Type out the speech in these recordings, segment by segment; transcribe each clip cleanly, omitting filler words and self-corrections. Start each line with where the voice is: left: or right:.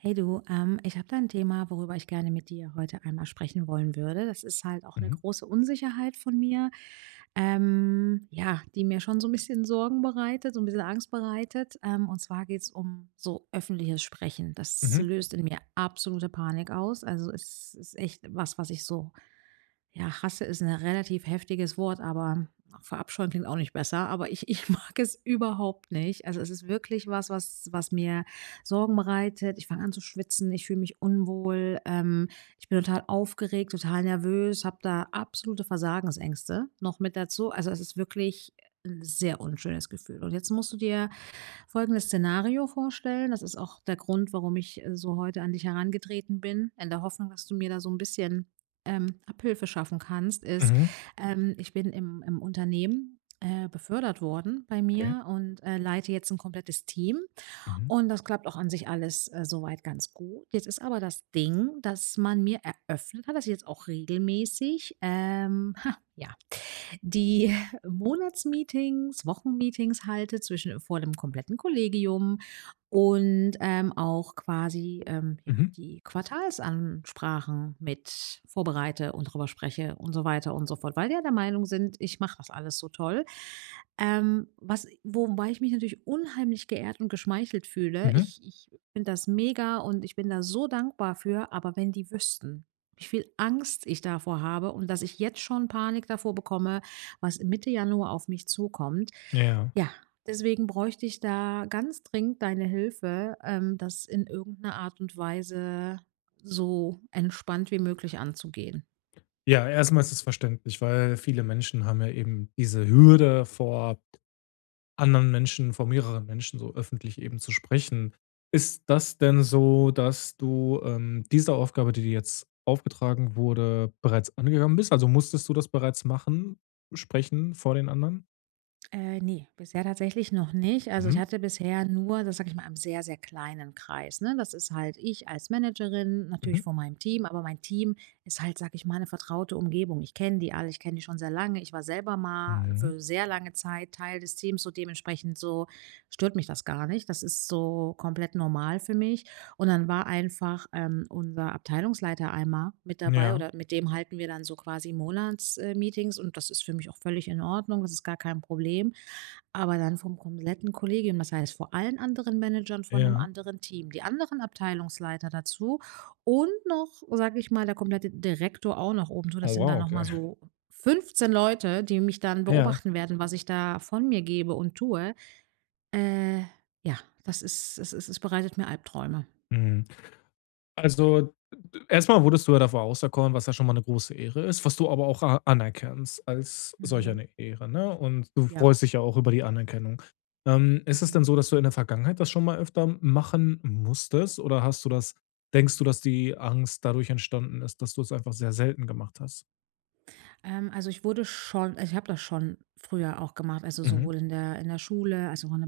right: Hey du, ich habe da ein Thema, worüber ich gerne mit dir heute einmal sprechen wollen würde. Das ist halt auch eine
left: Mhm,
right: große Unsicherheit von mir, ja, die mir schon so ein bisschen Sorgen bereitet, so ein bisschen Angst bereitet. Und zwar geht es um so öffentliches Sprechen. Das
left: mhm,
right: löst in mir absolute Panik aus. Also es ist echt was, was ich so ja, Rasse ist ein relativ heftiges Wort, aber verabscheuen klingt auch nicht besser, aber ich mag es überhaupt nicht. Also, es ist wirklich was, was mir Sorgen bereitet. Ich fange an zu schwitzen, ich fühle mich unwohl, ich bin total aufgeregt, total nervös, habe da absolute Versagensängste noch mit dazu. Also, es ist wirklich 'n sehr unschönes Gefühl. Und jetzt musst du dir folgendes Szenario vorstellen. Das ist auch der Grund, warum ich so heute an dich herangetreten bin, in der Hoffnung, dass du mir da so ein bisschen Abhilfe schaffen kannst, ist,
left: mhm.
right: ich bin im Unternehmen befördert worden bei
left: Okay.
right: mir und leite jetzt ein komplettes Team.
left: Mhm,
right: Und das klappt auch an sich alles soweit ganz gut. Jetzt ist aber das Ding, dass man mir eröffnet hat, dass ich jetzt auch regelmäßig, ja, die Monatsmeetings, Wochenmeetings halte zwischen vor dem kompletten Kollegium und, auch quasi, ja,
left: mhm,
right: die Quartalsansprachen mit vorbereite und drüber spreche und so weiter und so fort, weil die ja der Meinung sind, ich mache das alles so toll. Was wobei ich mich natürlich unheimlich geehrt und geschmeichelt fühle.
left: mhm.
right: Ich finde das mega und ich bin da so dankbar für, aber wenn die wüssten, wie viel Angst ich davor habe und dass ich jetzt schon Panik davor bekomme, was Mitte Januar auf mich zukommt.
left: Ja.
right: Ja, deswegen bräuchte ich da ganz dringend deine Hilfe, das in irgendeiner Art und Weise so entspannt wie möglich anzugehen.
left: Ja, erstmal ist es verständlich, weil viele Menschen haben ja eben diese Hürde, vor anderen Menschen, vor mehreren Menschen so öffentlich eben zu sprechen. Ist das denn so, dass du, diese Aufgabe, die dir jetzt aufgetragen wurde, bereits angegangen bist? Also, musstest du das bereits machen, sprechen vor den anderen?
right: Ne, bisher tatsächlich noch nicht. Also, ich
left: Mhm,
right: hatte bisher nur, das sag ich mal, einen sehr, sehr kleinen Kreis, ne? Das ist halt ich als Managerin,
left: mhm,
right: natürlich vor meinem Team, aber mein Team ist halt, sag ich mal, eine vertraute Umgebung. Ich kenne die alle, ich kenne die schon sehr lange. Ich war selber mal
left: mhm.
right: für sehr lange Zeit Teil des Teams, so dementsprechend so stört mich das gar nicht. Das ist so komplett normal für mich. Und dann war einfach, unser Abteilungsleiter einmal mit dabei
left: Ja,
right: oder mit dem halten wir dann so quasi Monats Meetings und das ist für mich auch völlig in Ordnung, das ist gar kein Problem. Aber dann vom kompletten Kollegium, das heißt vor allen anderen Managern von einem
left: ja.
right: anderen Team, die anderen Abteilungsleiter dazu und noch, sage ich mal, der komplette Direktor auch noch oben, zu
left: Oh
right: das sind
left: wow,
right: dann
left: okay.
right: nochmal so 15 Leute, die mich dann
left: Ja.
right: beobachten werden, was ich da von mir gebe und tue. Äh, ja, das ist, es bereitet mir Albträume.
left: Mhm. Also, erstmal wurdest du ja dafür auserkoren, was ja schon mal eine große Ehre ist, was du aber auch a anerkennst als solch
right: Mhm.
left: eine Ehre, ne? Und du
right: Ja.
left: freust dich ja auch über die Anerkennung. Ist es denn
right: Mhm.
left: so, dass du in der Vergangenheit das schon mal öfter machen musstest oder hast du das denkst du, dass die Angst dadurch entstanden ist, dass du es einfach sehr selten gemacht hast?
right: Also ich habe das schon früher auch gemacht, also
left: Mhm,
right: sowohl in der Schule, als auch in der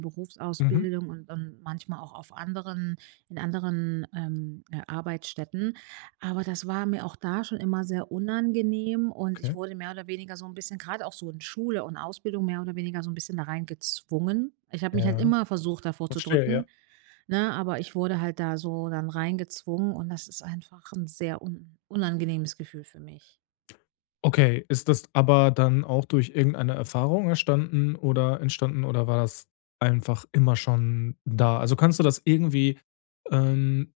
left: mhm,
right: Berufsausbildung und manchmal auch auf anderen in anderen, Arbeitsstätten. Aber das war mir auch da schon immer sehr unangenehm und ich
left: okay.
right: wurde mehr oder weniger so ein bisschen gerade auch so in Schule und Ausbildung mehr oder weniger so ein bisschen da rein gezwungen. Ich habe mich halt
left: Ja,
right: immer versucht, davor zu
left: verstehe, ja.
right: drücken, ne, aber ich wurde halt da so dann reingezwungen und das ist einfach ein sehr un unangenehmes Gefühl für mich.
left: Okay, ist das aber dann auch durch irgendeine Erfahrung erstanden oder entstanden oder war das einfach immer schon da? Also, kannst du das irgendwie, ähm,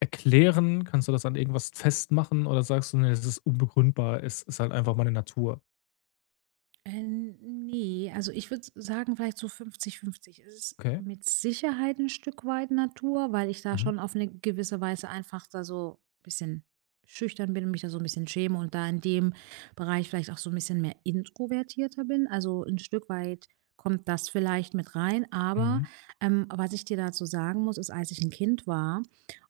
left: erklären? Kannst du das an irgendwas festmachen oder sagst du: „Ne, das ist unbegründbar, es ist halt einfach meine Natur?"
right: Äh, ne, also ich würde sagen, vielleicht so fünfzig-fünfzig. Es ist
left: Okay.
right: mit Sicherheit ein Stück weit Natur, weil ich da
left: Mhm.
right: schon auf eine gewisse Weise einfach da so ein bisschen schüchtern bin und mich da so ein bisschen schäme und da in dem Bereich vielleicht auch so ein bisschen mehr introvertierter bin. Also ein Stück weit kommt das vielleicht mit rein, aber,
left: Mhm.
right: was ich dir dazu sagen muss, ist, als ich ein Kind war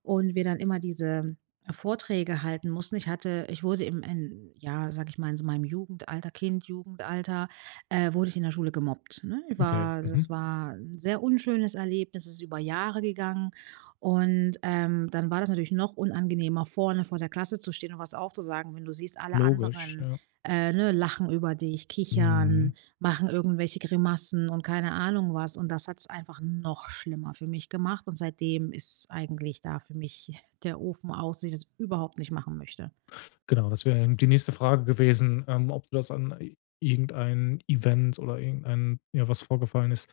right: und wir dann immer diese Vorträge halten mussten. Ich wurde im in ja, sage ich mal, in so meinem Jugendalter, Kind, Jugendalter, wurde ich in der Schule gemobbt, ne? Ich
left: Okay.
right: war Das
left: Mhm.
right: war 'n sehr unschönes Erlebnis. Es ist über Jahre gegangen und, dann war das natürlich noch unangenehmer, vorne vor der Klasse zu stehen und was aufzusagen, wenn du siehst, alle
left: Logisch,
right: anderen,
left: ja.
right: ne, lachen über dich,
left: Mhm.
right: kichern, machen irgendwelche Grimassen und keine Ahnung was. Und das hat's einfach noch schlimmer für mich gemacht. Und seitdem ist eigentlich da für mich der Ofen aus, dass ich das überhaupt nicht machen möchte.
left: Genau, das wäre die nächste Frage gewesen, ob du das an i irgendein Event oder irgendein ja, was vorgefallen ist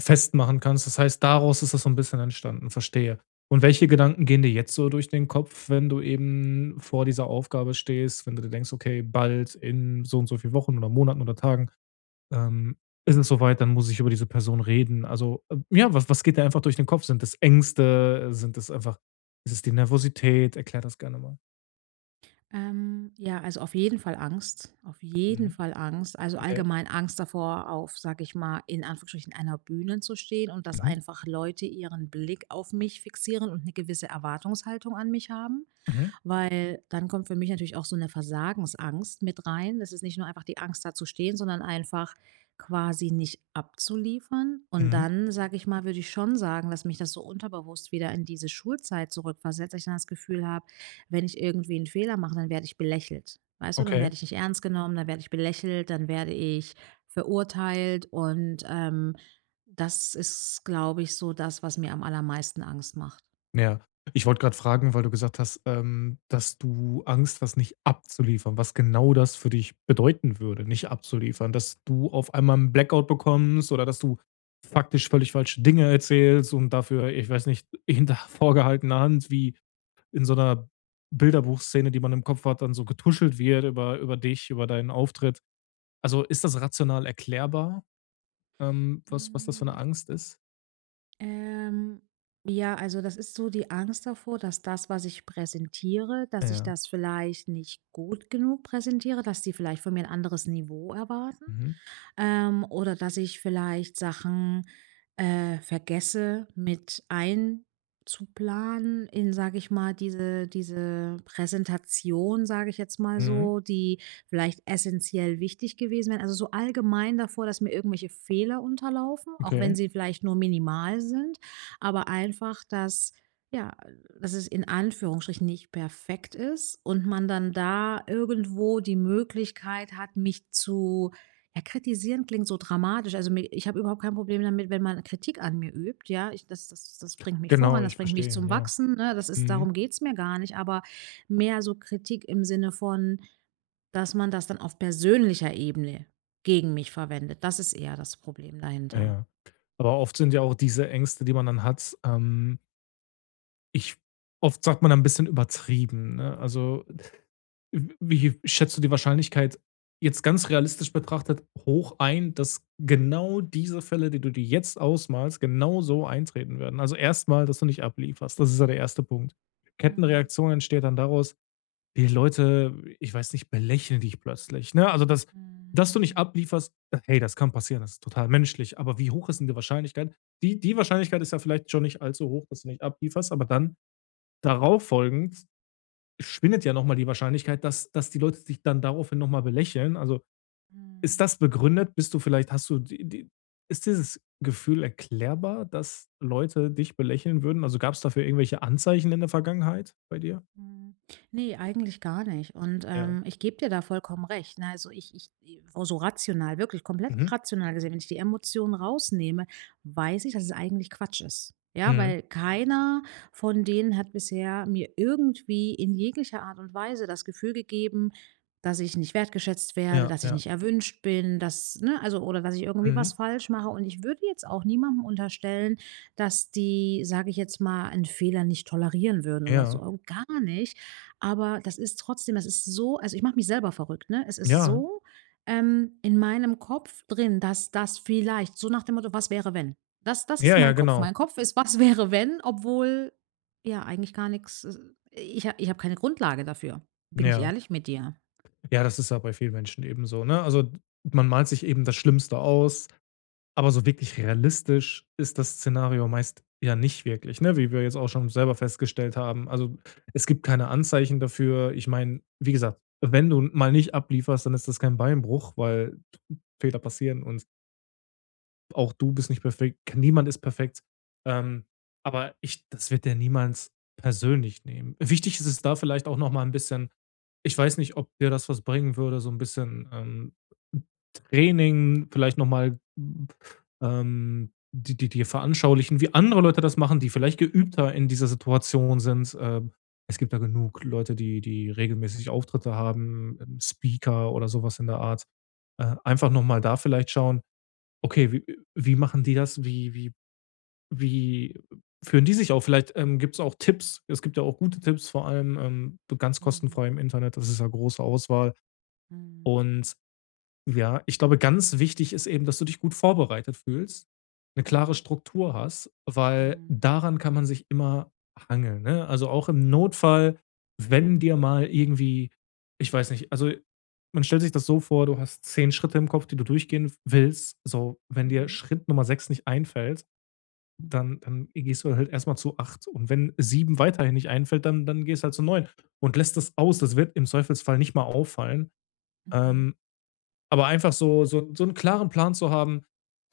left: festmachen kannst. Das heißt, daraus ist das so ein bisschen entstanden, verstehe. Und welche Gedanken gehen dir jetzt so durch den Kopf, wenn du eben vor dieser Aufgabe stehst, wenn du dir denkst: „Okay, bald in so und so viel Wochen oder Monaten oder Tagen, ähm, ist es soweit, dann muss ich über diese Person reden." Also, ja, was geht dir einfach durch den Kopf? Sind das Ängste? Sind das einfach Ist es die Nervosität? Erklär das gerne mal.
right: Ja, also auf jeden Fall Angst. Auf jeden
left: Mhm.
right: Fall Angst. Also
left: Okay.
right: allgemein Angst davor, auf, sag ich mal, in Anführungsstrichen einer Bühne zu stehen und dass
left: Mhm.
right: einfach Leute ihren Blick auf mich fixieren und eine gewisse Erwartungshaltung an mich haben.
left: Mhm.
right: Weil dann kommt für mich natürlich auch so eine Versagensangst mit rein. Das ist nicht nur einfach die Angst, da zu stehen, sondern einfach quasi nicht abzuliefern. Und
left: Mhm.
right: dann, sage ich mal, würde ich schon sagen, dass mich das so unterbewusst wieder in diese Schulzeit zurückversetzt, dass ich dann das Gefühl habe, wenn ich irgendwie einen Fehler mache, dann werde ich belächelt. Weißt du, dann
left: Okay.
right: werde ich nicht ernst genommen, dann werde ich belächelt, dann werde ich verurteilt und, das ist, glaube ich, so das, was mir am allermeisten Angst macht.
left: Ja. Ich wollte gerade fragen, weil du gesagt hast, dass du Angst hast, nicht abzuliefern, was genau das für dich bedeuten würde, nicht abzuliefern, dass du auf einmal 'n Blackout bekommst oder dass du faktisch völlig falsche Dinge erzählst und dafür, ich weiß nicht, hinter vorgehaltener Hand wie in so einer Bilderbuchszene, die man im Kopf hat, dann so getuschelt wird über dich, über deinen Auftritt. Also, ist das rational erklärbar, was das für
right: Hm.
left: eine Angst ist?
right: Ähm, ja, also das ist so die Angst davor, dass das, was ich präsentiere, dass ich
left: Ja.
right: das vielleicht nicht gut genug präsentiere, dass die vielleicht von mir ein anderes Niveau erwarten,
left: Mhm.
right: oder dass ich vielleicht Sachen, vergesse mit einzuplanen in, sage ich mal, diese Präsentation, sage ich jetzt mal
left: Mhm.
right: so, die vielleicht essentiell wichtig gewesen wären. Also, so allgemein davor, dass mir irgendwelche Fehler unterlaufen, auch
left: Okay.
right: wenn sie vielleicht nur minimal sind, aber einfach, dass ja, dass es in Anführungsstrichen nicht perfekt ist und man dann da irgendwo die Möglichkeit hat, mich zu ja, kritisieren klingt so dramatisch. Also mi ich habe überhaupt kein Problem damit, wenn man Kritik an mir übt, ja. Ich Das das bringt mich
left: Genau,
right: voran, das
left: ich
right: bringt mich
left: verstehe,
right: zum
left: ja.
right: Wachsen, ne? Das ist
left: Mhm.
right: darum geht's mir gar nicht, aber mehr so Kritik im Sinne von, dass man das dann auf persönlicher Ebene gegen mich verwendet. Das ist eher das Problem
left: Ja,
right: dahinter.
left: ja. Aber oft sind ja auch diese Ängste, die man dann hat, ich oft sagt man dann 'n bisschen übertrieben, ne? Also, w wie schätzt du die Wahrscheinlichkeit jetzt ganz realistisch betrachtet hoch ein, dass genau diese Fälle, die du dir jetzt ausmalst, genau so eintreten werden? Also, erstmal, dass du nicht ablieferst. Das ist ja der erste Punkt.
right: Mhm.
left: Kettenreaktion entsteht dann daraus, die Leute, ich weiß nicht, belächeln dich plötzlich, ne? Also, dass du nicht
right: mhm,
left: ablieferst, hey, das kann passieren, das ist total menschlich, aber wie hoch ist denn die Wahrscheinlichkeit? Die Wahrscheinlichkeit ist ja vielleicht schon nicht allzu hoch, dass du nicht ablieferst, aber dann darauf folgend schwindet ja noch mal die Wahrscheinlichkeit, dass die Leute dich dann daraufhin noch mal belächeln. Also, ist
right: mhm.
left: das begründet? Bist du vielleicht hast du die die Ist dieses Gefühl erklärbar, dass Leute dich belächeln würden? Also, gab es dafür irgendwelche Anzeichen in der Vergangenheit bei dir?
right: Mhm. Ne, eigentlich gar nicht. Und,
left: Ja.
right: ich gebe dir da vollkommen recht, ne? Also, ich ich i so so rational, wirklich komplett
left: Mhm.
right: rational gesehen, wenn ich die Emotionen rausnehme, weiß ich, dass es eigentlich Quatsch ist. Ja,
left: Mhm.
right: weil keiner von denen hat bisher mir irgendwie in jeglicher Art und Weise das Gefühl gegeben, dass ich nicht wertgeschätzt werde,
left: Ja,
right: dass ich
left: ja.
right: nicht erwünscht bin, dass ne, also oder dass ich irgendwie
left: Mhm.
right: was falsch mache. Und ich würde jetzt auch niemandem unterstellen, dass die, sage ich jetzt mal, einen Fehler nicht tolerieren würden oder
left: Ja,
right: so, gar nicht. Aber das ist trotzdem das ist so also, ich mache mich selber verrückt, ne? Es ist
left: ja,
right: so, in meinem Kopf drin, dass das vielleicht so nach dem Motto: „Was wäre, wenn?“ Das ist
left: ja, ja,
right: mein Kopf.
left: genau.
right: Mein Kopf ist: „Was wäre, wenn?“, obwohl, ja, eigentlich gar nichts. Ich habe keine Grundlage dafür. Bin ich
left: Ja.
right: ehrlich mit dir?
left: Ja, das ist ja bei vielen Menschen eben so, ne? Also, man malt sich eben das Schlimmste aus, aber so wirklich realistisch ist das Szenario meist ja nicht wirklich, ne, wie wir jetzt auch schon selber festgestellt haben. Also, es gibt keine Anzeichen dafür. Ich meine, wie gesagt, wenn du mal nicht ablieferst, dann ist das kein Beinbruch, weil Fehler passieren und auch du bist nicht perfekt, niemand ist perfekt. Ähm, aber ich das wird der niemals persönlich nehmen. Wichtig ist es da vielleicht auch noch mal ein bisschen ich weiß nicht, ob dir das was bringen würde, so ein bisschen, Training, vielleicht noch mal, die di dir veranschaulichen, wie andere Leute das machen, die vielleicht geübter in dieser Situation sind. Es gibt da genug Leute, die regelmäßig Auftritte haben, Speaker oder sowas in der Art. Einfach noch mal da vielleicht schauen, okay, wie machen die das? Wie führen die sich auf? Vielleicht, gibt es auch Tipps. Es gibt ja auch gute Tipps, vor allem, ganz
right: Mhm,
left: kostenfrei im Internet. Das ist ja große Auswahl.
right: mhm,
left: Und ja, ich glaube, ganz wichtig ist eben, dass du dich gut vorbereitet fühlst, eine klare
right: mhm,
left: Struktur hast, weil
right: mhm,
left: daran kann man sich immer hangeln, ne? Also, auch im Notfall, wenn dir mal irgendwie ich weiß nicht, also, man stellt sich das so vor, du hast 10 Schritte im Kopf, die du durchgehen willst. So, wenn dir
right: mhm,
left: Schritt Nummer 6 nicht einfällt, dann gehst du halt erstmal zu 8 und wenn 7 weiterhin nicht einfällt, dann gehst du halt zu 9 und lässt das aus. Das wird im Zweifelsfall nicht mal auffallen.
right: mhm,
left: Ähm, aber einfach so einen klaren Plan zu haben,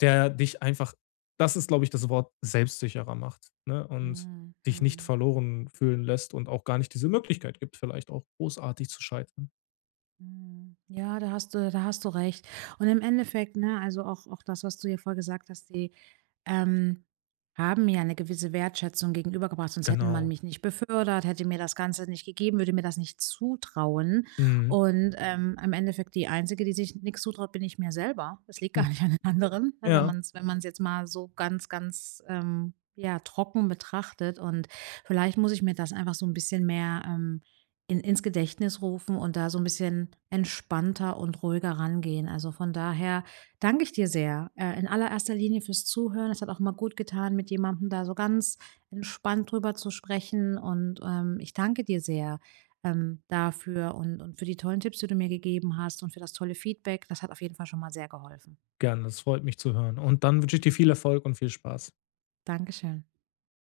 left: der dich einfach das ist, glaube ich, das Wort selbstsicherer macht, ne, und
right: mhm,
left: dich nicht
right: mhm.
left: verloren fühlen lässt und auch gar nicht diese Möglichkeit gibt, vielleicht auch großartig zu scheitern.
right: Mhm. Ja, da hast du recht. Und im Endeffekt, ne, also auch das, was du hier vorher gesagt hast, die ähm, haben mir eine gewisse Wertschätzung gegenübergebracht, sonst hätte man
left: Genau.
right: mich nicht befördert, hätte mir das Ganze nicht gegeben, würde mir das nicht zutrauen.
left: Mhm.
right: Und im Endeffekt die Einzige, die sich nichts zutraut, bin ich mir selber. Das liegt
left: Hm,
right: gar nicht an den anderen, ne,
left: ja,
right: wenn man's jetzt mal so ganz, ganz ja, trocken betrachtet. Und vielleicht muss ich mir das einfach so ein bisschen mehr ins Gedächtnis rufen und da so ein bisschen entspannter und ruhiger rangehen. Also von daher danke ich dir sehr, in allererster Linie fürs Zuhören. Es hat auch mal gut getan, mit jemandem da so ganz entspannt drüber zu sprechen. Und ich danke dir sehr dafür und für die tollen Tipps, die du mir gegeben hast und für das tolle Feedback. Das hat auf jeden Fall schon mal sehr geholfen.
left: gerne. Das freut mich zu hören. Und dann wünsche ich dir viel Erfolg und viel Spaß.
right: Dankeschön.